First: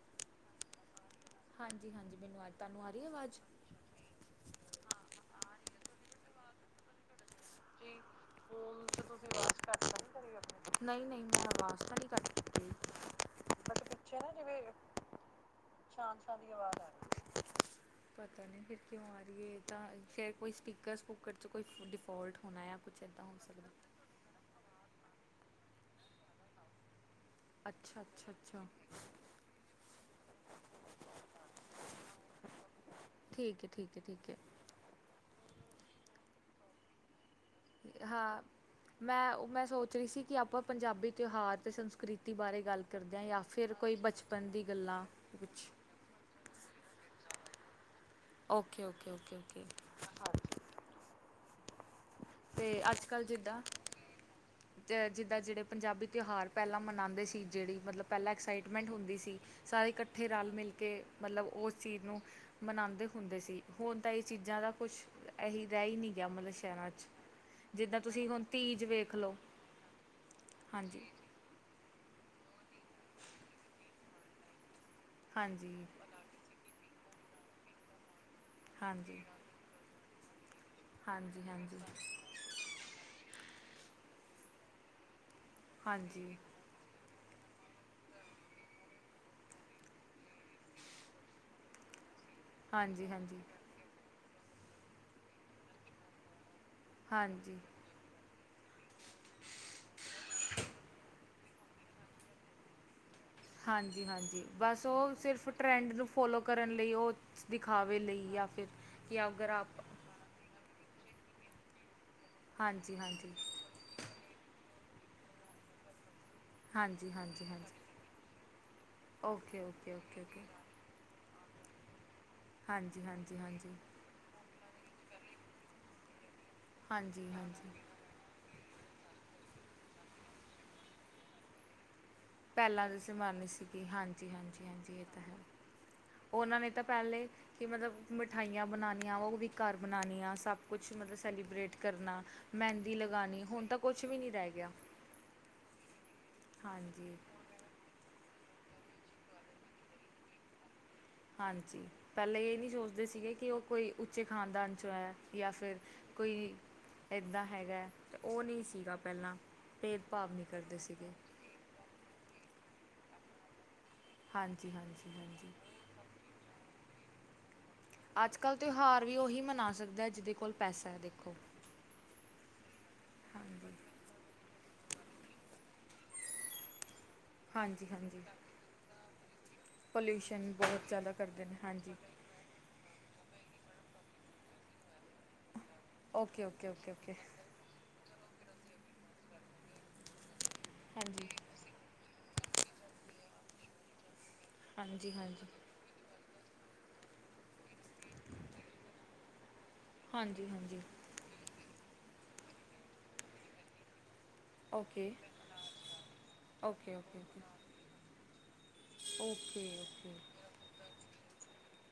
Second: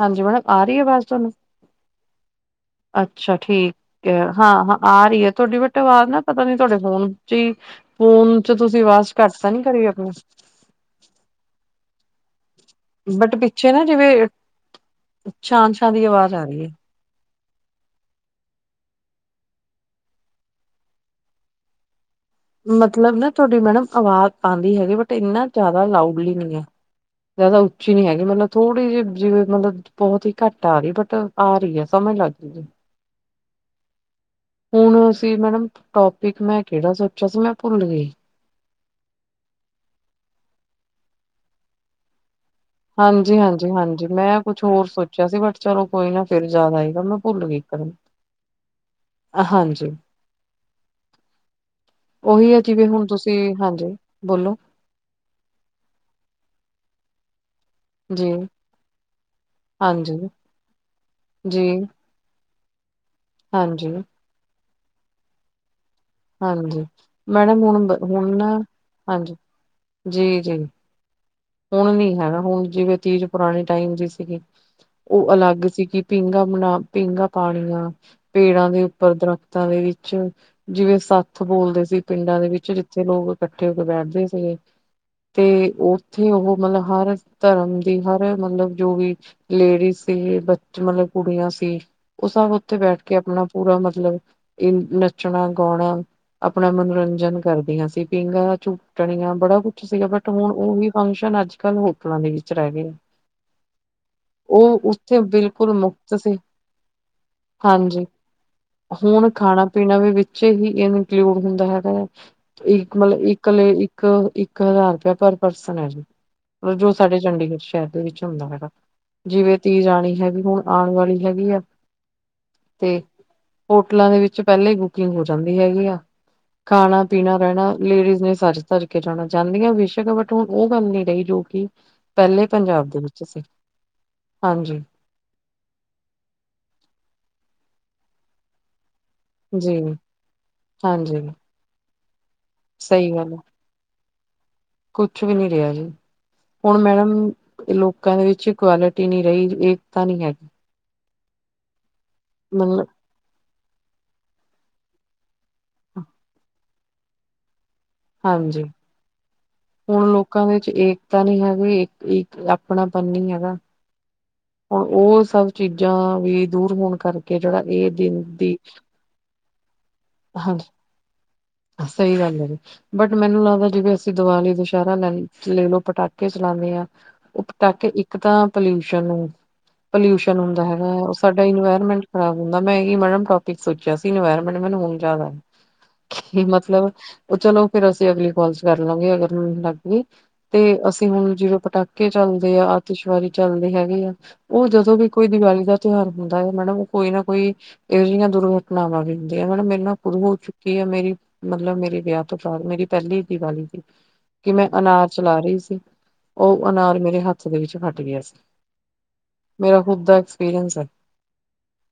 ਹਾਂਜੀ, ਮੈਡਮ ਆ ਰਹੀ ਆਵਾਜ਼ ਤੁਹਾਨੂੰ ਹਾਂਜੀ ਹਾਂਜੀ ਮੈਨੂੰ ਅੱਜ ਤੁਹਾਨੂੰ ਆ ਰਹੀ ਅੱਛਾ ਆਵਾਜ਼ ਠੀਕ। ਹਾਂ ਹਾਂ ਆ ਰਹੀ ਹੈ ਤੁਹਾਡੀ ਬੇਟਾ ਆਵਾਜ਼ ਨਾ ਪਤਾ ਨੀ ਤੁਹਾਡੇ ਫੋਨ ਚ ਹੀ ਜੀ ਫੋਨ। ਚ ਤੁਸੀਂ ਆਵਾਜ਼ ਘੱਟ ਤਾਂ ਨੀ ਕਰੀ ਆਪਣੀ। ਨਹੀਂ ਨਹੀਂ ਮੈਂ ਆਵਾਜ਼ ਤਾਂ ਨਹੀਂ ਕੱਟ ਕੀਤੀ। ਬਟ ਪਿੱਛੇ ਨਾ ਜਿਵੇਂ ਛਾਂ ਛਾਂ ਦੀ ਆਵਾਜ਼ ਆ ਰਹੀ ਹੈ। ਪਤਾ ਨਹੀਂੀ ਫਿਰ ਕਿਉਂ ਆ ਰਹੀਏ ਤਾਂ ਫਿਰ ਕੋਈ ਸਪੀਕਰ ਸਪੂਕਰ ਚਚ ਕੋਈ ਡਿਫੋਲਟ। ਹੋਣਾ ਆ ਕੁਛ ਮਤਲਬ ਇੱਦਾਂ ਨਾ ਹੋ ਤੁਹਾਡੀ ਸਕਦਾ ਮੈਡਮ ਆਵਾਜ਼ ਆਉਂਦੀ ਹੈਗੀ ਬਟ ਇੰਨਾ ਜ਼ਿਆਦਾ ਲਾਊਡਲੀ ਨਹੀਂ ਹੈ। ਜ਼ਿਆਦਾ ਉੱਚੀ ਅੱਛਾ ਨੀ ਹੈਗੀ, ਅੱਛਾ ਮਤਲਬ ਅੱਛਾ ਥੋੜ੍ਹੀ ਜਿਹੀ ਜਿਵੇਂ ਮਤਲਬ। ਬਹੁਤ ਹੀ ਘੱਟ ਆ ਰਹੀ ਬਟ ਆ ਰਹੀ ਹੈ ਸਮਝ ਲੱਗ ਜਾਂਦੀ ਏ। ਠੀਕ ਹੈ, ਠੀਕ ਹੈ ਠੀਕ ਹੈ। ਹੁਣ ਅਸੀ ਮੈਡਮ ਟੋਪਿਕ ਮੈਂ ਕਿਹੜਾ ਸੋਚਿਆ ਸੀ ਮੈਂ। ਭੁੱਲ ਗਈ ਹਾਂ। ਮੈਂ ਉਹ ਮੈਂ ਸੋਚ ਰਹੀ ਸੀ ਕਿ ਆਪਾਂ ਪੰਜਾਬੀ ਤਿਉਹਾਰ ਅਤੇ ਸੰਸਕ੍ਰਿਤੀ ਬਾਰੇ ਗੱਲ ਕਰਦੇ ਹਾਂ ਹਾਂਜੀ ਜਾਂ ਹਾਂਜੀ ਫਿਰ ਕੋਈ ਹਾਂਜੀ ਮੈਂ ਬਚਪਨ ਕੁਛ ਦੀ ਹੋਰ ਗੱਲਾਂ ਸੋਚਿਆ ਸੀ ਬਟ ਕੁਛ ਚਲੋ ਕੋਈ ਨਾ ਫਿਰ ਯਾਦ ਆਏਗਾ, ਮੈਂ ਭੁੱਲ ਗਈ ਇੱਕਦਮ ਓਕੇ ਓਕੇ ਓਕੇ ਓਕੇ ਹਾਂਜੀ, ਹਾਂਜੀ ਉਹੀ ਹੈ ਤੇ ਜਿਵੇਂ ਅੱਜ ਹੁਣ ਕੱਲ੍ਹ ਤੁਸੀਂ ਜਿੱਦਾਂ ਹਾਂਜੀ ਬੋਲੋ ਜਿੱਦਾਂ ਜਿਹੜੇ ਪੰਜਾਬੀ ਤਿਉਹਾਰ ਪਹਿਲਾਂ ਮਨਾਉਂਦੇ ਸੀ, ਜਿਹੜੀ ਮਤਲਬ ਜੀ ਪਹਿਲਾਂ ਐਕਸਾਈਟਮੈਂਟ ਹੁੰਦੀ ਸੀ ਸਾਰੇ ਹਾਂਜੀ। ਇਕੱਠੇ ਰਲ ਮਿਲ ਕੇ ਮਤਲਬ ਜੀ ਉਸ ਚੀਜ਼ ਨੂੰ ਮਨਾਉਂਦੇ ਹੁੰਦੇ ਸੀ ਹਾਂਜੀ, ਹੁਣ ਤਾਂ ਇਹ ਚੀਜ਼ਾਂ ਦਾ ਕੁਛ ਰਹਿ ਹੀ ਨਹੀਂ ਗਿਆ ਮਤਲਬ ਹਾਂਜੀ ਸ਼ਹਿਰਾਂ ਚ, ਮੈਡਮ ਹੁਣ ਜਿੱਦਾਂ ਬ- ਤੁਸੀਂ ਹੁਣ ਨਾ ਤੀਜ ਵੇਖ ਲੋ ਹਾਂਜੀ। ਜੀ ਜੀ ਹਾਂਜੀ ਹੁਣ ਨੀ ਹੈਗਾ, ਹੁਣ ਜਿਵੇਂ ਤੀਜ਼ ਪੁਰਾਣੇ ਟਾਈਮ ਦੀ ਸੀਗੀ ਉਹ ਅਲੱਗ ਹਾਂਜੀ ਸੀਗੀ ਪੀਂਘਾ ਬਣਾ ਪੀਂਘਾ ਪਾਣੀਆਂ ਪੇੜਾਂ ਦੇ ਉੱਪਰ ਹਾਂਜੀ ਹਾਂਜੀ ਦਰਖਤਾਂ ਦੇ ਵਿੱਚ ਜਿਵੇਂ ਹਾਂਜੀ ਸੱਥ ਬੋਲਦੇ ਹਾਂਜੀ ਸੀ ਪਿੰਡਾਂ ਦੇ ਵਿੱਚ ਜਿੱਥੇ ਲੋਕ ਇਕੱਠੇ ਹੋ ਕੇ ਬੈਠਦੇ ਸੀਗੇ ਤੇ ਉੱਥੇ ਹਾਂਜੀ ਉਹ ਮਤਲਬ ਹਰ ਧਰਮ ਦੀ ਹਰ ਮਤਲਬ ਜੋ ਵੀ ਲੇਡੀਜ਼ ਸੀ ਬ ਮਤਲਬ ਕੁੜੀਆਂ ਸੀ, ਉਹ ਸਭ ਉਥੇ ਬੈਠ ਕੇ ਹਾਂਜੀ ਆਪਣਾ ਪੂਰਾ ਮਤਲਬ ਇਹ ਨੱਚਣਾ ਗਾਉਣਾ ਆਪਣਾ ਮਨੋਰੰਜਨ ਹਾਂਜੀ ਕਰਦੀਆਂ ਸੀ ਪੀਂਘਾਂ ਝੂਟਣੀਆਂ ਬੜਾ ਕੁੱਛ ਸੀਗਾ ਬਟ ਹੁਣ ਉਹ ਵੀ ਫੰਕਸ਼ਨ ਅੱਜ ਕੱਲ੍ਹ ਹੋਟਲਾਂ ਦੇ ਵਿੱਚ ਰਹਿ ਗਏ ਆ ਹਾਂਜੀ ਹਾਂਜੀ ਬਸ ਉਹ ਸਿਰਫ ਬਿਲਕੁਲ ਟਰੈਂਡ ਨੂੰ ਮੁਫ਼ਤ ਸੀ ਫੋਲੋ ਕਰਨ ਲਈ ਉਹ ਦਿਖਾਵੇ ਹਾਂਜੀ ਲਈ ਯਾ ਫਿਰ ਕਿ ਹੁਣ ਅਗਰ ਖਾਣਾ ਆਪ ਪੀਣਾ ਵੀ ਵਿੱਚ ਹੀ ਇਹਨੂੰ ਪਿਓਰ ਦਿੰਦਾ ਹੈਗਾ ਹੈ, ਇੱਕ ਹਾਂਜੀ ਮਤਲਬ ਹਾਂਜੀ ਇੱਕਲੇ ਇੱਕ ਇੱਕ ਹਜ਼ਾਰ ਰੁਪਇਆ ਪਰ ਪਰਸਨ ਹੈ ਜੀ ਜੋ ਹਾਂਜੀ ਸਾਡੇ ਹਾਂਜੀ ਚੰਡੀਗੜ੍ਹ ਸ਼ਹਿਰ ਹਾਂਜੀ ਦੇ ਵਿੱਚ ਹੁੰਦਾ ਹੈਗਾ, ਜਿਵੇਂ ਓਕੇ ਤੀਜ ਓਕੇ ਆਣੀ ਓਕੇ ਓਕੇ ਹੈਗੀ ਹੁਣ ਆਉਣ ਵਾਲੀ ਹੈਗੀ ਆ, ਤੇ ਹਾਂਜੀ ਹਾਂਜੀ ਹਾਂਜੀ ਹੋਟਲਾਂ ਦੇ ਵਿੱਚ ਚ ਪਹਿਲਾਂ ਹੀ ਕੁਕਿੰਗ ਹੋ ਜਾਂਦੀ ਹੈਗੀ ਆ, ਖਾਣਾ ਹਾਂਜੀ ਪੀਣਾ ਹਾਂਜੀ ਰਹਿਣਾ ਲੇਡੀਜ਼ ਨੇ ਸਾਰੇ ਤਰ ਕੇ ਜਾਣਾ ਚਾਹੁੰਦੀਆਂ, ਬੇਸ਼ੱਕ ਬਟ ਹੁਣ ਉਹ ਗੱਲ ਨੀ ਰਹੀ ਜੋ ਕਿ ਪਹਿਲੇ ਪੰਜਾਬ ਪਹਿਲਾਂ ਦੇ ਤੁਸੀਂ ਵਿੱਚ ਸੀ ਮਰਨੀ ਸੀਗੀ ਹਾਂਜੀ ਹਾਂਜੀ ਹਾਂਜੀ ਉਹਨਾਂ ਨੇ ਤਾਂ ਪਹਿਲੇ ਕਿ ਮਤਲਬ ਮਿਠਾਈਆਂ ਬਣਾਉਣੀਆਂ ਉਹ ਵੀ ਜੀ ਘਰ ਬਣਾਉਣੀ ਆਂ, ਸਭ ਕੁਛ ਮਤਲਬ ਹਾਂਜੀ ਸੈਲੀਬ੍ਰੇਟ ਕਰਨਾ ਮਹਿੰਦੀ ਸਹੀ ਗੱਲ ਹੈ ਲਗਾਉਣੀ, ਹੁਣ ਤੱਕ ਕੁਛ ਵੀ ਨਹੀਂ ਰਹਿ ਗਿਆ ਕੁਛ ਵੀ ਨੀ ਰਿਹਾ ਜੀ, ਹੁਣ ਮੈਡਮ ਹਾਂਜੀ ਲੋਕਾਂ ਦੇ ਵਿੱਚ ਇਕੁਆਲਿਟੀ ਨਹੀਂ ਰਹੀ ਏਕਤਾਂ ਨੀ ਹੈਗੀ ਹਾਂਜੀ ਪਹਿਲਾਂ ਇਹ ਨਹੀਂ ਮਤਲਬ ਸੋਚਦੇ ਸੀਗੇ ਕਿ ਉਹ ਕੋਈ ਉੱਚੇ ਖਾਨਦਾਨ ਚੋ ਹੈ ਜਾਂ ਫਿਰ ਕੋਈ ਇੱਦਾਂ ਹੈਗਾ ਤੇ ਉਹ ਨਹੀਂ ਹਾਂਜੀ ਸੀਗਾ ਪਹਿਲਾਂ ਹੁਣ ਭੇਦਭਾਵ ਨਹੀਂ ਲੋਕਾਂ ਦੇ ਵਿੱਚ ਕਰਦੇ ਸੀਗੇ ਏਕਤਾ ਨੀ ਹੈਗੀ ਇੱਕ ਆਪਣਾਪਨ ਨੀ ਹੈਗਾ ਹਾਂਜੀ ਹੁਣ ਹਾਂਜੀ ਉਹ ਸਭ ਹਾਂਜੀ ਚੀਜ਼ਾਂ ਵੀ ਦੂਰ ਹੋਣ ਕਰਕੇ ਕੇ ਜਿਹੜਾ ਵੀ ਇਹ ਕੀ ਅੱਜ ਕੱਲ੍ਹ ਤਿਉਹਾਰ ਵੀ ਉਹੀ ਮਨਾ ਸਕਦਾ ਹੈ ਜਿਹਦੇ ਕੋਲ ਹਾਂਜੀ ਪੈਸਾ ਹੈ ਦੇਖੋ ਸਹੀ ਗੱਲ ਹੈ ਜੀ ਬਟ ਮੈਨੂੰ ਲੱਗਦਾ ਹਾਂਜੀ ਜਿਵੇਂ ਅਸੀਂ ਦੀਵਾਲੀ ਦੁਸਹਿਰਾ ਲੈ ਲੈ ਲਓ ਪਟਾਕੇ ਚਲਾਉਂਦੇ ਆਂ ਉ ਹਾਂਜੀ ਪਟਾਕੇ ਇੱਕ ਹਾਂਜੀ ਤਾਂ ਪੋਲਿਊਸ਼ਨ ਪੋਲਿਊਸ਼ਨ ਹੁੰਦਾ ਬਹੁਤ ਹੈਗਾ ਜ਼ਿਆਦਾ ਉਹ ਸਾਡਾ ਕਰਦੇ ਨੇ ਹਾਂਜੀ ਇਨਵਾਇਰਮੈਂਟ ਖਰਾ ਹੁੰਦਾ, ਮੈਂ ਏ ਹੀ ਮੈਡਮ ਟੋਪਿਕ ਸੋਚਿਆ ਸੀ ਅਨਵਾਯਰਮੈਂਟ ਮੈਂਨੂੰ ਹੁਣ ਯਾਦ ਆਯਾ ਓਕੇ ਕੀ ਓਕੇ ਮਤਲਬ ਓਕੇ ਓਕੇ ਉਹ ਚਲੋ ਫਿਰ ਅਸੀਂ ਅਗਲੀ ਕਾਲ ਚ ਕਰ ਲਾਗੇ, ਅਗਰ ਮੈਨੂੰ ਲੱਗ ਗਈ ਤੇ ਅਸੀਂ ਹਾਂਜੀ ਹੁਣ ਜਿਵੇਂ ਪਟਾ ਟੇ ਚੱਲਦੇ ਆ, ਆਤਿਸ਼ਬਾਜ਼ੀ ਚੱਲਦੀ ਹੈਗੀ ਆ, ਉਹ ਜਦੋਂ ਵੀ ਹਾਂਜੀ ਕੋਈ ਹਾਂਜੀ ਦੀਵਾਲੀ ਦਾ ਤਿਉਹਾਰ ਹੁੰਦਾ ਏ ਮੈਡਮ, ਕੋਈ ਨਾ ਕੋਈ ਇਹੋ ਜਿਹੀਆਂ ਦੁਰਘਟਨਾਵਾਂ ਵੀ ਹੁੰਦੀਆਂ, ਹੁਣ ਮੈਨੂੰ ਸ਼ੁਰੂ ਹੋ ਹਾਂਜੀ ਚੁੱਕੀ ਹਾਂਜੀ ਆ ਮੇਰੀ, ਮਤਲਬ ਮੇਰੇ ਵਿਆਹ ਤੋਂ ਬਾਅਦ ਮੇਰੀ ਪਹਿਲੀ ਦੀਵਾਲੀ ਦੀ ਕਿ ਮੈਂ ਅਨਾਰ ਓਕੇ ਚਲਾ ਰਹੀ ਸੀ, ਉਹ ਓਕੇ ਅਨਾਰ ਓਕੇ ਮੇਰੇ ਓਕੇ ਹੱਥ ਦੇ ਵਿੱਚ ਫਟ ਗਿਆ ਸੀ। ਓਕੇ। ਮੇਰਾ ਦਾ ਓਕੇ ਐਕਸਪੀਰੀਐਂਸ ਐ।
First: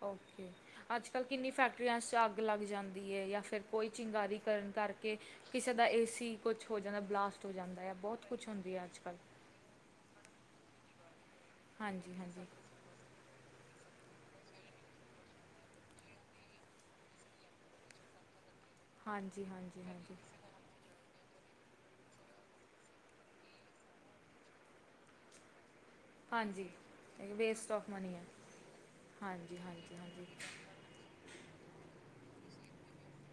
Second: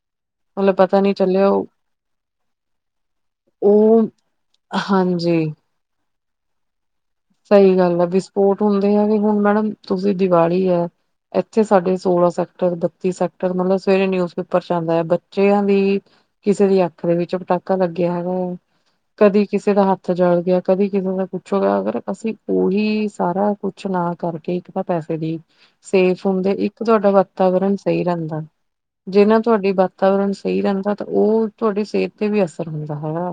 ਓਕੇ, ਅੱਜ-ਕੱਲ੍ਹ ਚੱਲਿਆ ਕਿੰਨੀ ਉਹ ਫੈਕ ਟੀਆਂ, ਚ ਅੱਗ ਲੱਗ ਜਾਂਦੀ ਏ ਜਾਂ ਫਿਰ ਕੋਈ ਉਹ ਚਿੰਗਾਰੀ ਕਰਨ ਕਰਕੇ, ਹਾਂਜੀ ਕਿਸੇ ਕਿਦਾਂ, ਏ ਸੀ ਕੁਛ ਹੋ ਜਾਂਦਾ ਬਲਾਸਟ ਹੋ ਸਹੀ ਜਾਂਦਾ ਹੈ ਗੱਲ ਆ ਬਹੁਤ ਕੁਛ ਵਿਸਫੋਟ ਹੁੰਦੀ ਹੈ ਹੁੰਦੇ ਅੱਜ ਹੈਗੇ, ਕੱਲ੍ਹ ਹੁਣ ਮੈਡਮ ਤੁਸੀਂ ਦੀਵਾਲੀ ਆ, ਇੱਥੇ ਸਾਡੇ ਹਾਂਜੀ ਸੋਲਾਂ ਹਾਂਜੀ ਸੈਕਟਰ, ਬੱਤੀ ਸੈਕਟ ਮਤਲਬ ਸਵੇਰੇ ਨਿਊਜ਼ ਪੇਪਰ 'ਚ ਆਂਦਾ, ਬੱਚਿਆਂ ਦੀ ਕਿਸੇ ਦੀ ਅੱਖ ਦੇ ਵਿੱਚ ਪਟਾਕਾ ਲੱਗਿਆ ਹੈਗਾ, ਹਾਂਜੀ ਕਦੀ ਕਿਸੇ ਹਾਂਜੀ ਦਾ ਹੱਥ ਹਾਂਜੀ ਜਲ ਗਿਆ ਕਦੀ ਕਿਸੇ ਦਾ ਕੁੱਛ ਹੋ ਗਿਆ, ਅਗਰ ਅਸੀਂ ਉਹੀ ਸਾਰਾ ਕੁਛ ਨਾ ਕਰਕੇ, ਇੱਕ ਤਾਂ ਪੈਸੇ ਵੀ ਸੇਫ ਹੁੰਦੇ, ਹਾਂਜੀ ਇੱਕ ਤੁਹਾਡਾ ਇੱਕ ਵੇਸਟ ਵਾਤਾਵਰਨ ਆਫ ਸਹੀ ਮਨੀ ਹੈ ਰਹਿੰਦਾ। ਜਿਨਾਂ ਹਾਂਜੀ ਤੁਹਾਡੀ ਹਾਂਜੀ ਹਾਂਜੀ ਵਾਤਾਵਰਨ ਸਹੀ ਰਹਿੰਦਾ ਤਾਂ ਉਹ ਤੁਹਾਡੀ ਸਿਹਤ ਤੇ ਵੀ ਅਸਰ ਹੁੰਦਾ ਹੈਗਾ।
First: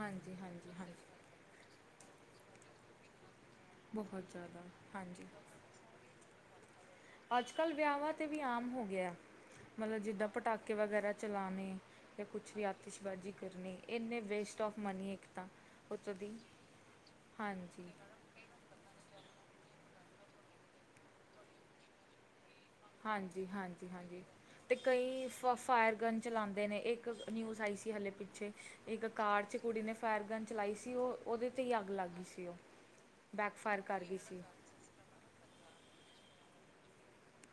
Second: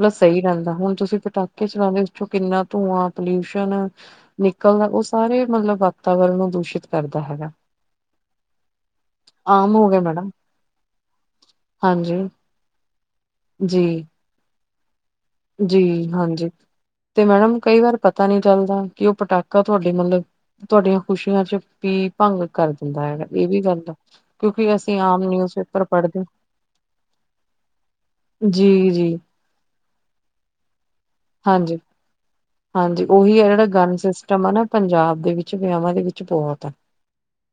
ਮਲਬ ਸਹੀ ਹਾਂਜੀ ਰਹਿੰਦਾ, ਹੁਣ ਤੁਸੀਂ ਹਾਂਜੀ ਪਟਾ ਕੇ ਚਲਾਉਣੇ ਉਸ ਚੋ' ਕਿੰਨਾ ਧੂੰਆਂ ਪਲਿਊਸ਼ਨ ਬਹੁਤ ਜ਼ਿਆਦਾ ਨਿਕਲਦਾ, ਉਹ ਹਾਂਜੀ ਸਾਰੇ ਮਤਲਬ ਵਾਤਾਵਰਨ ਨੂੰ ਦੂਸ਼ਿਤ ਕਰਦਾ ਹੈਗਾ ਅੱਜ-ਕੱਲ੍ਹ ਵਿਆਵਾਂ 'ਤੇ ਵੀ ਆਮ ਹੋ ਗਿਆ, ਆਮ ਹੋ ਮਤਲਬ ਗਿਆ ਜਿੱਦਾਂ ਮੈਡਮ ਪਟਾਕੇ ਵਗੈਰਾ ਚਲਾਂਨੇ। ਹਾਂਜੀ ਜਾਂ ਕੁਛ ਵੀ ਆਤਿਸ਼ਬਾਜ਼ੀ ਕਰਨੀ, ਜੀ ਇੰਨੇ ਵੇਸਟ ਆਫ ਮਨੀ ਇੱਕ ਤਾਂ ਜੀ, ਉੱਤੋਂ ਦੀ ਹਾਂਜੀ ਤੇ ਮੈਡਮ ਕਈ ਹਾਂਜੀ ਵਾਰ ਪਤ ਪਤਾ ਨੀ ਚੱਲਦਾ ਕੀ ਉਹ ਪਟਾਕਾ ਤੁਹਾਡੇ ਮਤਲਬ, ਤੁਹਾਡੀਆਂ ਖੁਸ਼ੀਆਂ 'ਚ ਪੀ ਭੰਗ ਕਰ ਦਿੰਦਾ ਹੈਗਾ ਹਾਂਜੀ ਇਹ ਵੀ ਗੱਲ ਹਾਂਜੀ ਆ, ਹਾਂਜੀ ਕਿਉਂਕਿ ਅਤੇ ਅਸੀਂ ਆਮ ਕਈ ਨਿਊਜ਼ ਪੇਪਰ ਪੜ੍ਹਦੇ ਤੇ ਨਿਊਜ਼ ਆਈ ਸੀ ਹਲੇ ਪਿੱਛੇ, ਜੀ ਇੱਕ ਜੀ ਕਾਰ 'ਚ ਕੁੜੀ ਨੇ ਫੈਰ ਗਨ ਚਲਾਈ ਸੀ, ਉਹ ਉਹਦੇ 'ਤੇ ਈ ਹਾਂਜੀ ਅੱਗ ਲੱਗ ਗਈ ਸੀ ਉਹ ਹਾਂਜੀ, ਉਹੀ ਆ ਜਿਹੜਾ ਬੈਕਫਾਇਰ ਗਨ ਕਰ ਗਈ ਸੀ ਸਿਸਟਮ ਆ ਨਾ ਪੰਜਾਬ ਦੇ ਵਿੱਚ, ਵਿਆਵਾ ਦੇ ਵਿੱਚ ਬਹੁਤ ਆ।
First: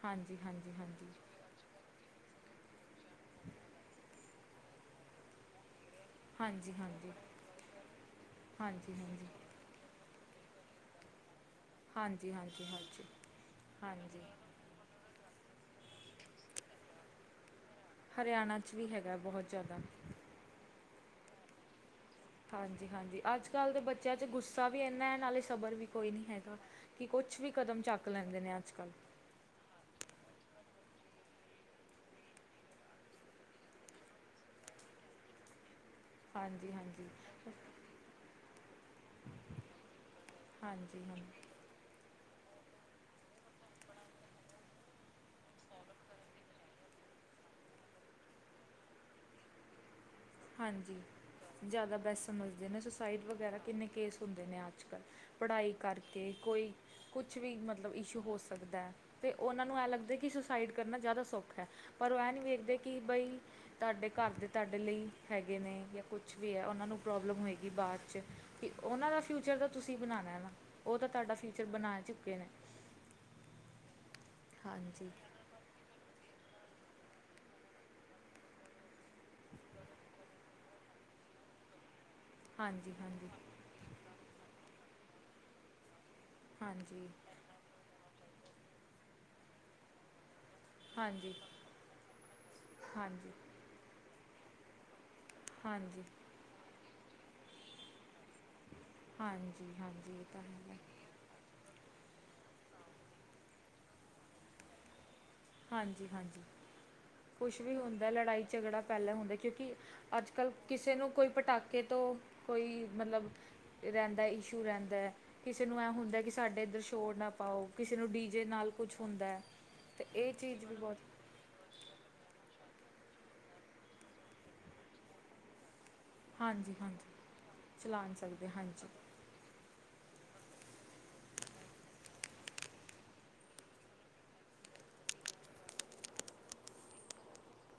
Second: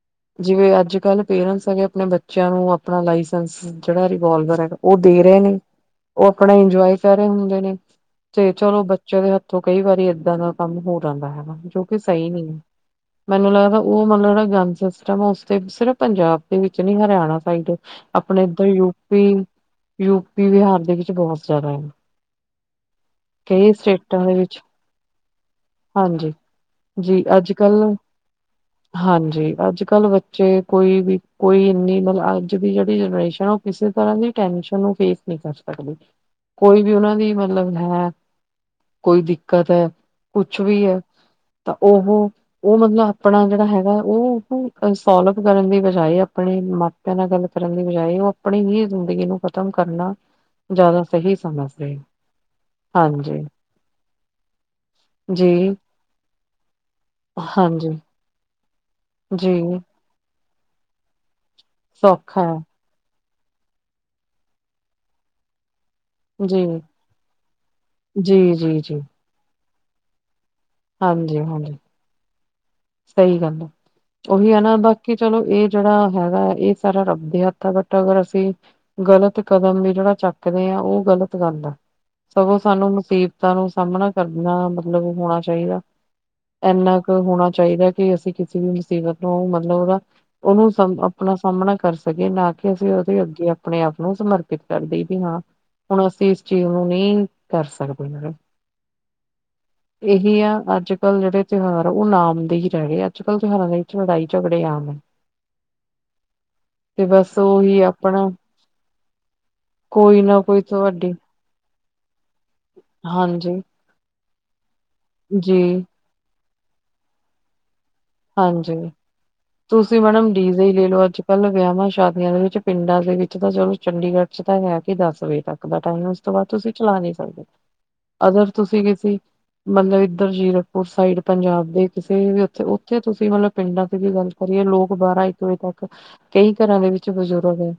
ਹਾਂਜੀ ਜਿਵੇਂ ਹਾਂਜੀ ਹਾਂਜੀ ਅੱਜ-ਕੱਲ੍ਹ ਪੇਰੈਂਸ ਹੈਗੇ ਆਪਣੇ ਬੱਚਿਆਂ ਨੂੰ ਆਪਣਾ ਲਾਇਸੈਂਸ ਜਿਹੜਾ ਰਿਵਾਲਵਰ ਹੈਗਾ, ਉਹ ਦੇ ਰਹੇ ਨੇ। ਉਹ ਆਪਣਾ ਹਾਂਜੀ ਇੰਜੋਆਏ ਹਾਂਜੀ ਹਾਂਜੀ ਕਰ ਰਹੇ ਹੁੰਦੇ ਨੇ ਤੇ ਚਲੋ ਹਾਂਜੀ ਬੱਚਿਆਂ ਦੇ ਹੱਥ ਤੋ ਕਈ ਵਾਰੀ ਏਦਾਂ ਦਾ ਕੰਮ ਹੋ ਜਾਂਦਾ ਹੈਗਾ। ਜੋ ਕਿ ਸਹੀ ਹਾਂਜੀ ਨਹੀਂ, ਹਾਂਜੀ ਹਾਂਜੀ ਮੈਨੂੰ ਲੱਗਦਾ ਉਹ ਮਤਲਬ ਹਾਂਜੀ ਜਿਹੜਾ ਗੰਨ ਸਿਸਟ ਸਿਸਟਮ ਓਹ ਸਿਰਫ ਪੰਜਾਬ ਦੇ ਵਿੱਚ ਨੀ ਹਰਿਆਣਾ ਸਾਈਡ ਆਪਣੇ ਹਰਿਆਣਾ ਇੱਧਰ 'ਚ ਵੀ ਹੈਗਾ ਬਹੁਤ ਜ਼ਿਆਦਾ ਯੂਪੀ-ਯੂਪੀ, ਬਿਹਾਰ ਦੇ ਵਿੱਚ ਬਹੁਤ ਜ਼ਿਆਦਾ ਆ। ਹਾਂਜੀ-ਹਾਂਜੀ, ਅੱਜ-ਕੱਲ੍ਹ ਦੇ ਬੱਚਿਆਂ ਤੇ ਵਿੱਚ ਗੁੱਸਾ ਵੀ ਏਨਾ ਐ, ਨਾਲੇ ਸਬਰ ਵੀ ਕੋਈ ਨੀ ਹਾਂਜੀ ਹੈਗਾ ਕਿ ਜੀ ਕੁਛ ਵੀ ਅੱਜ ਕਦਮ ਕੱਲ ਚੱਕ ਲੈਂਦੇ ਨੇ ਅੱਜ-ਕੱਲ੍ਹ। ਹਾਂਜੀ, ਅੱਜ-ਕੱਲ੍ਹ ਬੱਚੇ ਕੋਈ ਵੀ ਕੋਈ ਇੰਨੀ ਮਤਲਬ, ਅੱਜ ਦੀ ਜਿਹੜੀ ਜਨਰੇਸ਼ਨ ਉਹ ਕਿਸੇ ਤਰ੍ਹਾਂ ਦੀ ਟੈਨਸ਼ਨ ਨੂੰ ਫੇਸ ਨੀ ਕਰ ਸਕਦੀ। ਹਾਂਜੀ ਕੋਈ ਵੀ ਹਾਂਜੀ ਉਹਨਾਂ ਦੀ ਮਤਲਬ ਹੈ ਕੋਈ ਦਿੱਕਤ ਐ, ਕੁਛ ਵੀ ਐ ਹਾਂਜੀ ਹਾਂਜੀ ਤਾਂ ਓਹੋ ਉਹ ਮਤਲਬ ਆਪਣਾ ਜਿਹੜਾ ਹੈਗਾ, ਉ-ਉਹ ਸੋਲਵ ਕਰਨ ਦੀ ਬਜਾਏ ਆਪਣੇ ਮਾ ਮਾਪਿਆਂ ਨਾਲ ਗੱਲ ਕਰਨ ਦੀ ਬਜਾਏ, ਉਹ ਆਪਣੀ ਹੀ ਜ਼ਿੰਦਗੀ ਨੂੰ ਖ਼ਤਮ ਕਰਨਾ ਹਾਂਜੀ, ਜ਼ਿਆਦਾ ਸਹੀ ਜ਼ਿਆਦਾ ਸਮਝਦੇ ਬੈਸਟ ਸਮਝਦੇ ਨੇ ਸੁਸਾਈਡ ਹਾਂਜੀ, ਵਗੈਰਾ, ਕਿੰਨੇ ਕੇਸ ਹੁੰਦੇ ਨੇ ਅੱਜ-ਕੱਲ੍ਹ। ਪੜ੍ਹਾਈ ਜੀ, ਕਰਕੇ ਕੋਈ, ਕੁਛ ਵੀ ਮਤਲਬ ਹਾਂਜੀ, ਇਸ਼ੂ ਹੋ ਸਕਦਾ ਐ। ਅਤੇ ਉਹਨਾਂ ਨੂੰ ਜੀ। ਐਂ ਲੱਗਦਾ ਕਿ ਸੁਸਾਈਡ ਕਰਨਾ ਜ਼ਿਆਦਾ ਸੋਖਾ ਹੈ, ਪਰ ਉਹ ਇਹ ਸੌਖਾ ਨਹੀਂ ਹੈ ਵੇਖਦੇ ਕਿ ਬਈ, ਤੁਹਾਡੇ ਘਰ ਦੇ ਤੁਹਾਡੇ ਲਈ ਹੈਗੇ ਨੇ ਜਾਂ ਕੁਛ ਵੀ ਹੈ ਜੀ, ਉਹਨਾਂ ਨੂੰ ਪ੍ਰੋਬਲਮ ਹੋਏਗੀ ਬਾਅਦ 'ਚ, ਜੀ, ਫਿਰ ਜੀ, ਜੀ, ਉਹਨਾਂ ਦਾ ਫਿਊਚਰ ਤਾਂ ਤੁਸੀਂ ਬਣਾਉਣਾ ਹੈ ਨਾ। ਉਹ ਤਾਂ ਤੁਹਾਡਾ ਹਾਂਜੀ, ਫਿਊਚਰ ਹਾਂਜੀ ਬਣਾ ਚੁੱਕੇ ਨੇ। ਸਹੀ ਗੱਲ ਹਾਂ, ਉਹੀ ਹੈ ਨਾ ਹਾਂਜੀ ਬਾਕੀ ਚਲ਼ ਚਲੋ ਇਹ ਜਿਹੜਾ ਹੈਗਾ ਇਹ ਸਾਰਾ ਰੱਬਦੇ ਹੱਥ ਹੈ, ਬਟ ਅਗਰ ਅਸੀਂ ਗ਼ਲਤ ਕਦਮ ਵੀ ਜਿਹੜਾ ਚੱਕਦੇ ਆ, ਉਹ ਗ਼ਲਤ ਗੱਲ ਆ। ਸਗੋਂ ਸਾਨੂੰ ਹਾਂਜੀ ਹਾਂਜੀ ਮੁਸੀਬਤਾਂ ਨੂੰ ਸਾਹਮਣਾ ਕਰਨਾ, ਮਤਲਬ ਹੋਣਾ ਚਾਹੀਦਾ। ਇੰਨਾ ਹਾਂਜੀ 'ਕ ਹੋਣਾ ਚਾਹੀਦਾ ਕਿ ਅਸੀਂ ਕਿਸੇ ਵੀ ਮੁਸੀਬਤ ਨੂੰ, ਮਤਲਬ ਉਹਦਾ ਉਹਨੂੰ ਹਾਂਜੀ ਹਾਂਜੀ ਆਪਣਾ ਸਾਹਮਣਾ ਕਰ ਸਕੇ ਨਾ ਕਿ, ਅਸੀਂ ਉਹਦੇ ਹਾਂਜੀ ਅੱਗੇ ਆਪਣੇ ਆਪ ਨੂੰ ਸਮਰਪਿਤ ਕਰ ਦਈਏ ਵੀ ਹਾਂ, ਹਾਂਜੀ ਹੁਣ ਅਸੀਂ ਇਸ ਚੀਜ਼ ਨੂੰ ਨਹੀਂ ਕਰ ਸਕਦੇ। ਹਨਾ, ਹਾਂਜੀ ਹਾਂਜੀ, ਇਹ ਤਾਂ ਹੈਗਾ। ਅੱਜ ਕੱਲ ਜਿਹੜੇ ਤਿਉਹਾਰ ਆ ਉਹ ਨਾਮ ਦੇ ਹੀ ਰਹਿਗੇ, ਅੱਜ ਕੱਲ੍ਹ ਤਿਉਹਾਰਾਂ ਦੇ ਵਿੱਚ ਲੜਾਈ ਝਗੜੇ ਆਮ ਹੈ। ਹਾਂਜੀ-ਹਾਂਜੀ, ਤੇ ਬਸ ਕੁਛ ਵੀ ਉਹੀ ਹੁੰਦਾ ਆਪਣਾ ਲੜਾਈ ਝਗੜਾ ਪਹਿਲਾਂ ਹੁੰਦਾ ਹਾ। ਕਿਉਂਕਿ ਕੋਈ ਅੱਜ ਨਾ ਕੱਲ ਕੋਈ ਕਿਸੇ ਨੂੰ ਤੁਹਾਡੀ ਕੋਈ ਪਟਾਕਾ, ਪਟਾਕੇ ਤੋਂ ਕੋਈ ਮਤਲਬ ਹਾਂਜੀ ਰਹਿੰਦਾ, ਇਸ਼ੂ ਰਹਿੰਦਾ, ਜੀ ਕਿਸੇ ਨੂੰ ਐ ਹੁੰਦਾ ਕਿਸੇ ਸਾਡੇ ਇੱਧਰ ਸ਼ੋਰ ਨਾ ਪਾਓ, ਕਿਸੇ ਨੂੰ ਡੀ ਜੇ ਨਾਲ ਹਾਂਜੀ ਕੁਛ ਹੁੰਦਾ ਹੈ ਤੁਸੀਂ ਅਤੇ ਮੈਡਮ ਇਹ ਡੀਜ਼ੇ ਚੀਜ਼ ਹੀ ਵੀ ਲੈ ਬਹੁਤ ਲਓ ਅੱਜ, ਪਹਿਲ ਵਿਆਹਵਾਂ ਸ਼ਾਦੀਆਂ ਦੇ ਵਿੱਚ ਪਿੰਡਾਂ ਦੇ ਵਿੱਚ ਤਾਂ ਚਲੋ ਚੰਡੀਗੜ੍ਹ 'ਚ ਤਾਂ ਹੈ ਕਿ, ਦਸ ਵਜੇ ਤੱਕ ਦਾ ਟਾਈਮ ਉਸ ਤੋਂ ਬਾਅਦ ਤੁਸੀਂ ਹਾਂਜੀ ਚਲਾ ਨਹੀਂ ਹਾਂਜੀ ਸਕਦੇ, ਚਲਾਉਣ ਸਕਦੇ ਅਗਰ ਤੁਸੀਂ ਹਾਂਜੀ ਕਿਸੇ ਮਤਲਬ ਇੱਧਰ ਜ਼ੀਰਕਪੁਰ ਸਾਈਡ, ਪੰਜਾਬ ਦੇ ਕਿਸੇ ਵੀ ਉੱਥੇ ਜਿੱਥੇ ਤੁਸੀਂ ਮਤਲਬ ਪਿੰਡਾਂ ਦੀ ਵੀ ਗੱਲ ਕਰੀਏ, ਲੋਕ ਬਾਰਾਂ ਇੱਕ ਵਜੇ ਤੱਕ ਕਈ ਘਰਾਂ ਦੇ ਵਿੱਚ ਬਜ਼ੁਰਗ ਹੁੰਦੇ।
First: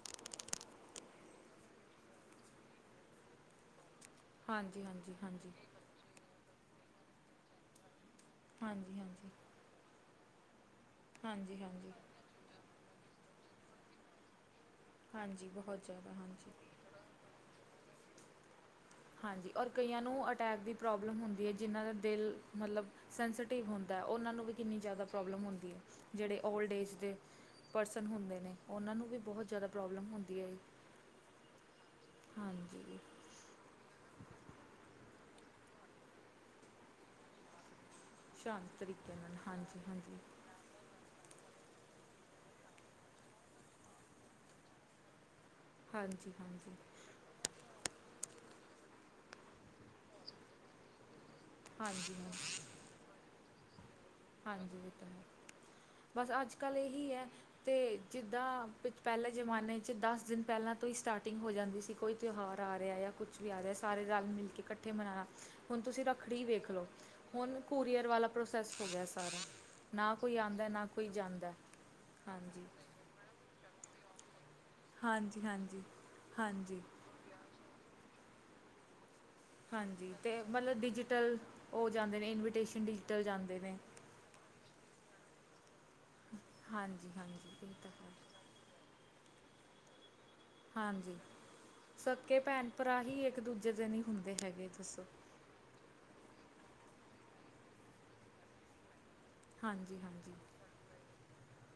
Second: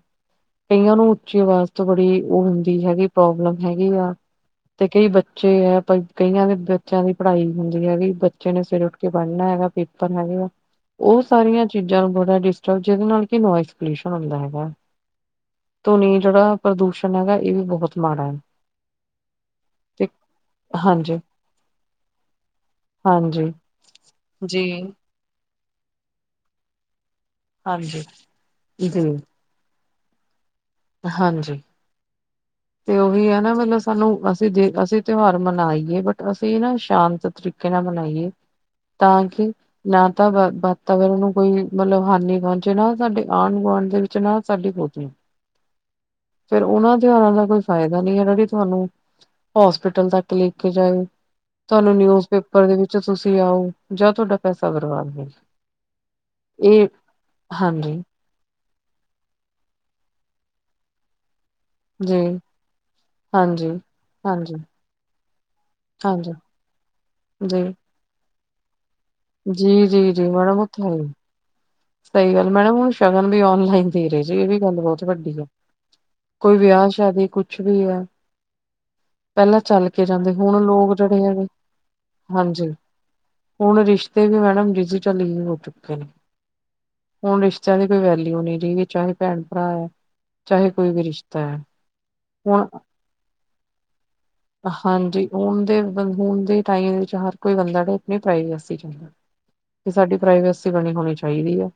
ਕਈਆਂ ਨੂੰ ਉੱਚੀ ਅਵਾਜ ਤੋਂ ਬੜੀ ਉਹ ਹੁੰਦੀ ਹੈਗੀ ਪ੍ਰੋਬਲਮ ਹੈਗੀ ਆ। ਹਾਂਜੀ ਤੇ ਕਈ ਹਾਂਜੀ ਬੱਚੇ ਹਾਂਜੀ ਐ, ਪ ਕਈਆਂ ਦੇ ਬੱਚਿਆਂ ਦੀ ਪੜ੍ਹਾਈ ਹੁੰਦੀ ਹੈਗੀ, ਬੱਚੇ ਨੇ ਸਵੇਰੇ ਹਾਂਜੀ ਉੱਠ ਕੇ ਹਾਂਜੀ ਪੜ੍ਹਨਾ ਹੈਗਾ, ਪੇਪਰ ਹੈਗੇ ਆ। ਉਹ ਹਾਂਜੀ ਸਾਰੀਆਂ ਹਾਂਜੀ ਚੀਜ਼ਾਂ ਨੂੰ ਬੜਾ ਡਿਸਟਰਬ, ਜਿਹਦੇ ਨਾਲ ਕਿ ਨੋਇਸ ਪੋਲਿਊਸ਼ਨ ਹੁੰਦਾ ਹੈਗਾ। ਹਾਂਜੀ ਬਹੁਤ ਜ਼ਿਆਦਾ ਧੁਨੀ ਹਾਂਜੀ ਜਿਹੜਾ ਪ੍ਰਦੂਸ਼ਣ ਹੈਗਾ, ਇਹ ਵੀ ਬਹੁਤ ਮਾੜਾ ਐ। ਹਾਂਜੀ, ਔਰ ਕਈਆਂ ਨੂੰ ਅਟੈਕ ਦੀ ਹਾਂਜੀ ਪ੍ਰੋਬਲਮ ਹੁੰਦੀ ਐ, ਜਿਹਨ੍ਹਾਂ ਦਾ ਦਿਲ ਮਤਲਬ ਹਾਂਜੀ ਸੈਂਸਟਿਵ ਹੁੰਦਾ, ਉਹਨਾਂ ਨੂੰ ਵੀ ਜੀ ਕਿੰਨੀ ਜ਼ਿਆਦਾ ਪ੍ਰੋਬਲਮ ਹੁੰਦੀ ਐ, ਜਿਹੜੇ ਓਲਡ ਏਜ ਦੇ ਹਾਂਜੀ ਪਰਸਨ ਹੁੰਦੇ ਨੇ, ਜੀ ਉਹਨਾਂ ਨੂੰ ਵੀ ਬਹੁਤ ਜ਼ਿਆਦਾ ਪ੍ਰੋਬਲਮ ਹੁੰਦੀ ਐ, ਜ ਹਾਂਜੀ, ਤੇ ਉਹੀ ਹੈ ਨਾ ਮਲਬ ਸਾਨੂੰ ਅਸੀਂ ਦੇ ਅਸੀਂ ਤਿਉਹਾਰ ਮਨਾਈਏ, ਬਟ ਅਸੀਂ ਨਾ ਸ਼ਾਂਤ ਤਰੀਕੇ ਨਾਲ ਮਨਾਈਏ। ਸ਼ਾਂਤ ਤਰੀਕੇ ਤਾਂ ਨਾਲ ਕਿ ਹਾਂਜੀ ਨਾ ਹਾਂਜੀ ਤਾਂ ਬਾ ਤਾਂ ਫਿਰ ਉਹਨੂੰ ਕੋਈ ਮਤਲਬ ਹਾਨੀ ਪਹੁੰਚੇ ਨਾ, ਸਾਡੇ ਆਂਢ ਗੁਆਂਢ ਦੇ ਵਿੱਚ ਨਾ ਸਾਡੀ ਗੋਤੀਆਂ ਹਾਂਜੀ। ਫਿਰ ਹਾਂਜੀ ਉਹਨਾਂ ਤਿਉਹਾਰਾਂ ਦਾ ਕੋਈ ਫਾਇਦਾ ਨਹੀਂ ਹੈਗਾ, ਵੀ ਤੁਹਾਨੂੰ ਹੋਸਪਿਟਲ ਤੱਕ ਲੈ ਕੇ ਜਾਏ, ਤੁਹਾਨੂੰ ਹਾਂਜੀ ਨਿਊਜ਼ ਹਾਂਜੀ ਪੇਪਰ ਦੇ ਵਿੱਚ ਤੁਸੀਂ ਆਓ। ਜਾਂ ਤੁਹਾਡਾ ਪੈਸਾ ਹਾਂਜੀ, ਇਹ ਬਰਬਾਦ ਤਾਂ ਹੈ, ਹੋ ਬਸ ਅੱਜ ਕੱਲ੍ਹ ਇਹ ਇਹੀ ਹੈ ਤੇ ਹਾਂਜੀ ਜਿੱਦਾਂ ਪ ਪਹਿਲੇ ਜ਼ਮਾਨੇ 'ਚ ਦਸ ਦਿਨ ਪਹਿਲਾਂ ਤੋਂ ਹੀ ਸਟਾਰਟਿੰਗ ਹੋ ਜਾਂਦੀ ਸੀ। ਕਿ ਕੋਈ ਜੀ ਤਿਉਹਾਰ ਆ ਰਿਹਾ ਜਾਂ ਕੁਛ ਵੀ ਆ ਹਾਂਜੀ ਰਿਹਾ, ਸਾਰੇ ਰਲ ਮਿਲ ਹਾਂਜੀ ਕੇ ਇਕੱਠੇ ਮਨਾਉਣਾ। ਹੁਣ ਤੁਸੀਂ ਹਾਂਜੀ ਰੱਖੜੀ ਵੇਖ ਲੋ, ਹੁਣ ਜੀ ਕੂਰੀਅਰ ਵਾਲਾ ਪ੍ਰੋਸੈਸ ਹੋ ਗਿਆ ਸਾਰਾ ਸਾਰਾ, ਜੀ ਜੀ ਨਾ ਜੀ ਕੋਈ ਮੈਡਮ ਉਹ ਆਦਾ, ਤਾਂ ਨਾ ਹੈ ਕੋਈ ਹੀ ਜਾਂਦਾ। ਸਹੀ ਗੱਲ ਐ, ਹਾਂਜੀ ਮੈਡਮ ਹੁਣ ਸ਼ਗਨ ਵੀ ਔਨਲਾਈਨ ਦੇਰੇ ਜੇ ਏ ਵੀ ਗੱਲ ਬੌਤ ਵੱਡੀ ਹਾਂਜੀ ਆ, ਹਾਂਜੀ ਕੋਈ ਹਾਂਜੀ ਵਿਆਹ ਸ਼ਾਦੀ ਕੁਛ ਵੀ ਆ। [inaudible] ਹਾਂਜੀ, ਤੇ ਹੁਣ ਮਲਬ ਲੋਕ ਜਿਹੜੇ ਡਿਜੀਟਲ, ਹੈਗੇ ਓ ਜਾਂਦੇ ਨੇ ਇਨਵੀਟੇਸ਼ਨ ਡਿਜੀਟਲ ਜਾਂਦੇ ਨੇ। ਤੇ ਵੀ ਮੈਡਮ ਡਿਜ਼ੀਟਲ ਹੀ ਹੋ ਚੁੱਕੇ ਨੇ। ਹਾਂ ਹੁਣ ਰਿਸ਼ਤਿਆਂ ਦੀ ਕੋਈ ਵੈਲਿਊ ਨੀ ਰੀ ਚਾਹੇ ਭੈਣ ਭਰਾ ਐ। ਹਾਂਜੀ, ਸਕੇ ਹੁਣ ਭੈਣ ਭਰਾ ਹੀ ਇੱਕ ਦੂਜੇ ਦੇ ਨੀ ਹੁੰਦੇ। ਹੈਗੇ ਦੱਸੋ ਹਾਂਜੀ ਹੁਨ ਦੇ ਹੁਨ ਦੇ ਟਾਈਮ ਵਿੱਚ ਹਰ ਕੋਈ ਬੰਦਾ ਕਏ ਆਪਣੀ ਪ੍ਰਾਈਵੇਸੀ ਚਾਉਂਦਾ। ਕਿ ਹਾਂਜੀ ਸਾਡੀ ਹਾਂਜੀ ਪ੍ਰਾਈਵੇਸੀ ਬਣੀ ਹੋਣੀ ਚਾਈਦੀ ਆ।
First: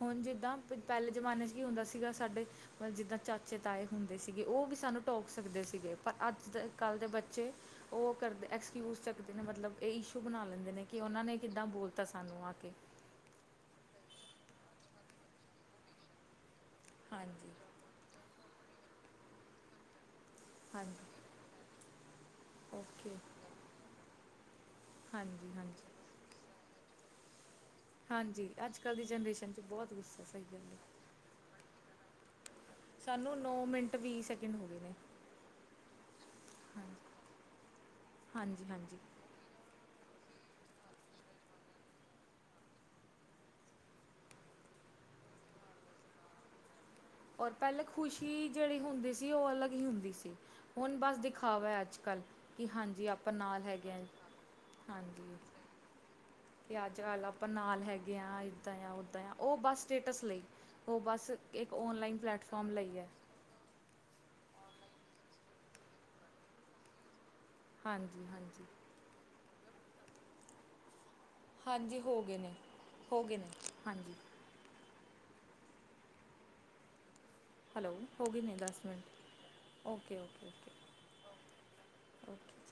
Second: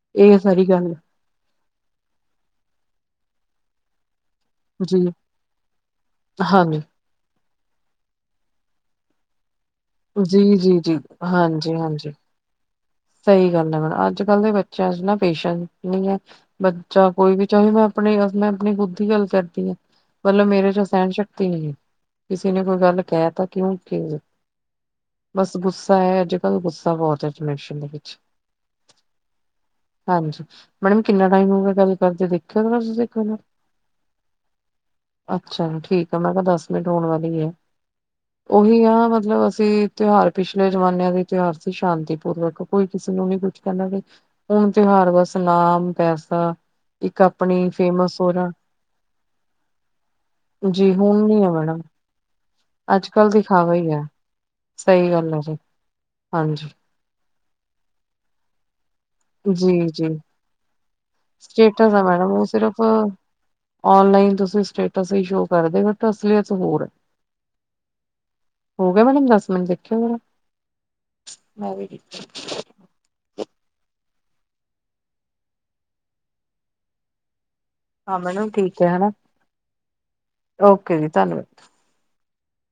ਹੁਣ ਜਿੱਦਾਂ ਪੈਲੇ ਜ਼ਮਾਨੇ 'ਚ ਕੀ ਹੁੰਦਾ ਸੀਗਾ, ਸਾਡੇ ਮਲ ਜਿੱਦਾਂ ਚਾ ਚੇ ਤਾਏ ਹੁੰਦੇ ਸੀਗੇ, ਓ ਵੀ ਸਾਨੂੰ ਜੀ ਟੋਕ ਸਕਦੇ ਸੀਗੇ, ਪਰ ਅੱਜ ਦੇ ਹਾਂਜੀ ਕੱਲ੍ਹ ਦੇ ਬੱਚੇ ਓ ਕਰਦੇ ਐਕਸਕਿਊਜ਼ ਚੱਕਦੇ ਨੇ, ਮਤਲਬ ਏ ਇਸ਼ੂ ਬਣਾ ਜੀ ਲੈਂਦੇ ਜੀ ਨੇ ਜੀ ਕਿ ਓਨਾਂ ਨੇ ਕਿੱਦਾਂ ਬੋਲਤਾ ਸਾਨੂੰ ਆ ਕੇ। ਸਈ ਗੱਲ ਐ, ਮੈਡ ਅੱਜ ਕੱਲ ਦੇ ਬੱਚਿਆਂ ਚ ਨਾ ਪੇਸ਼ੈਂਸ ਨਈ ਐ, ਬੱਚਾ ਕੋਈ ਵੀ ਹਾਂਜੀ ਚਾਹੇ ਮੈ ਆਪਣੀ ਮੈਂ ਆਪਣੀ ਖੁੱਦ ਦੀ ਗੱਲ ਕਰਦੀ ਆ, ਮਲਬ ਮੇਰੇ ਚ ਹਾਂਜੀ ਸਹਿਣ ਸ਼ਕਤੀ ਨੀ ਐ। ਕਿਸੇ ਨੇ ਕੋਈ ਗੱਲ ਓਕੇ ਕੈ ਤਾ ਕਿਉਂ ਕੇ, ਹਾਂਜੀ ਬਸ ਹਾਂਜੀ ਗੁੱਸਾ ਐ, ਅੱਜ ਗੁੱਸਾ ਬਹੁਤ ਐ ਜਨਰੇਸ਼ਨ ਵਿਚ, ਹਾਂਜੀ ਅੱਜ ਕੱਲ੍ਹ ਦੀ ਜਨਰੇਸ਼ਨ 'ਚ ਬਹੁਤ ਗੁੱਸਾ ਸਹੀ ਹਾਂਜੀ, ਗੱਲ ਹੈ ਮੈਡਮ ਕਿੰਨਾ ਟਾਈਮ ਹੋਗਿਆ ਗੱਲ ਕਰਦੇ, ਦੇਖਿਓ ਮੈਮ [unintelligible] ਤੁਸੀਂ ਇਕ ਸਾਨੂੰ ਮਿਨਟ। ਨੌ ਮਿੰਟ ਵੀਹ ਸੈਕਿੰਡ ਹੋ ਗਏ ਨੇ ਅੱਛਾ ਜੀ, ਠੀਕ ਆ, ਮੈਂ ਕੇਆ ਦਸ ਮਿੰਟ ਹਾਂਜੀ ਹੋਣ ਵਾਲੀ ਐ, ਹਾਂਜੀ ਓਹੀ ਆ ਹਾਂਜੀ ਮਤਲਬ ਅਸੀਂ ਤਿਉਹਾਰ ਪਿਛਲੇ ਜ਼ਮਾਨਿਆਂ ਦੇ ਤਿਉਹਾਰ ਸੀ ਸ਼ਾਂਤੀ ਪੂਰਵਕ ਕੋਈ ਕਿਸੇ ਨੂੰ ਨੀ ਕੁਛ ਕਹਿੰਦਾ ਸੀ, ਹੁਣ ਤਿਉਹਾਰ ਬਸ ਨਾਮ ਪੈਸਾ ਇੱਕ ਔਰ ਆਪਣੀ ਪੈਲੇ ਫੇਮਸ ਹੋ ਖੁਸ਼ੀ ਜਾਣ ਜੇੜੀ ਹੁੰਦੀ ਸੀ, ਓ ਅਲੱਗ ਹੀ ਹੁੰਦੀ ਸੀ। ਜੀ ਹੁਣ ਬਸ ਨੀ ਹੈ ਦਿਖਾਵਾ ਏ ਮੈਡਮ ਅੱਜ ਕੱਲ੍ਹ, ਕਿ ਹਾਂਜੀ ਅੱਜ ਕੱਲ੍ਹ ਆਪਾਂ ਨਾਲ ਦਿਖਾਵਾ ਹੀ ਹੈਗੇ ਆ, ਹੈ ਹਾਂਜੀ। ਹਾਂਜ ਤੇ ਅੱਜ ਅੱਲ ਆਪਾਂ ਨਾਲ ਹੈਗੇ ਆਂ ਆਈ ਦਾਂ ਆ ਓਦਾਂ ਆ, ਓ ਬੱਸ ਜੀ ਜੀ ਟੇਟਸ ਲਈ, ਓ ਬੱਸ ਏਕ ਸਟੇਟਸ ਆ ਔਨਲਾਈਨ ਮੈਡਮ ਉਹ ਪਲੈਟਫਾਰਮ ਸਿਰਫ ਲਈ ਐ। ਔਨਲਾਈਨ ਤੁਸੀ ਸਟੇਟਸ ਹੀ ਸ਼ੋ ਕਰਦੇ, ਬਟ ਅਸਲੀਅਤ ਹੋਰ ਐ। ਹਾਂਜੀ ਹਾਂਜੀ। ਹੋ ਗਿਆ ਮੈਡਮ ਦਸ ਮਿੰਨ ਦੇਖਿਓ ਜਰਾ। ਹਾਂਜੀ ਹੋ ਗੇ ਨੇ ਹੋ ਗੇ ਨੇ ਹਾਂਜੀ। ਹੈਲੋ ਹਾਂ ਹੋਗੇ ਮੈਡਮ ਨੇ ਦਸ ਠੀਕ ਹੈ ਹਨਾ minute okay okay okay okay ਜੀ ਧੰਨਵਦ ਓਕੇ।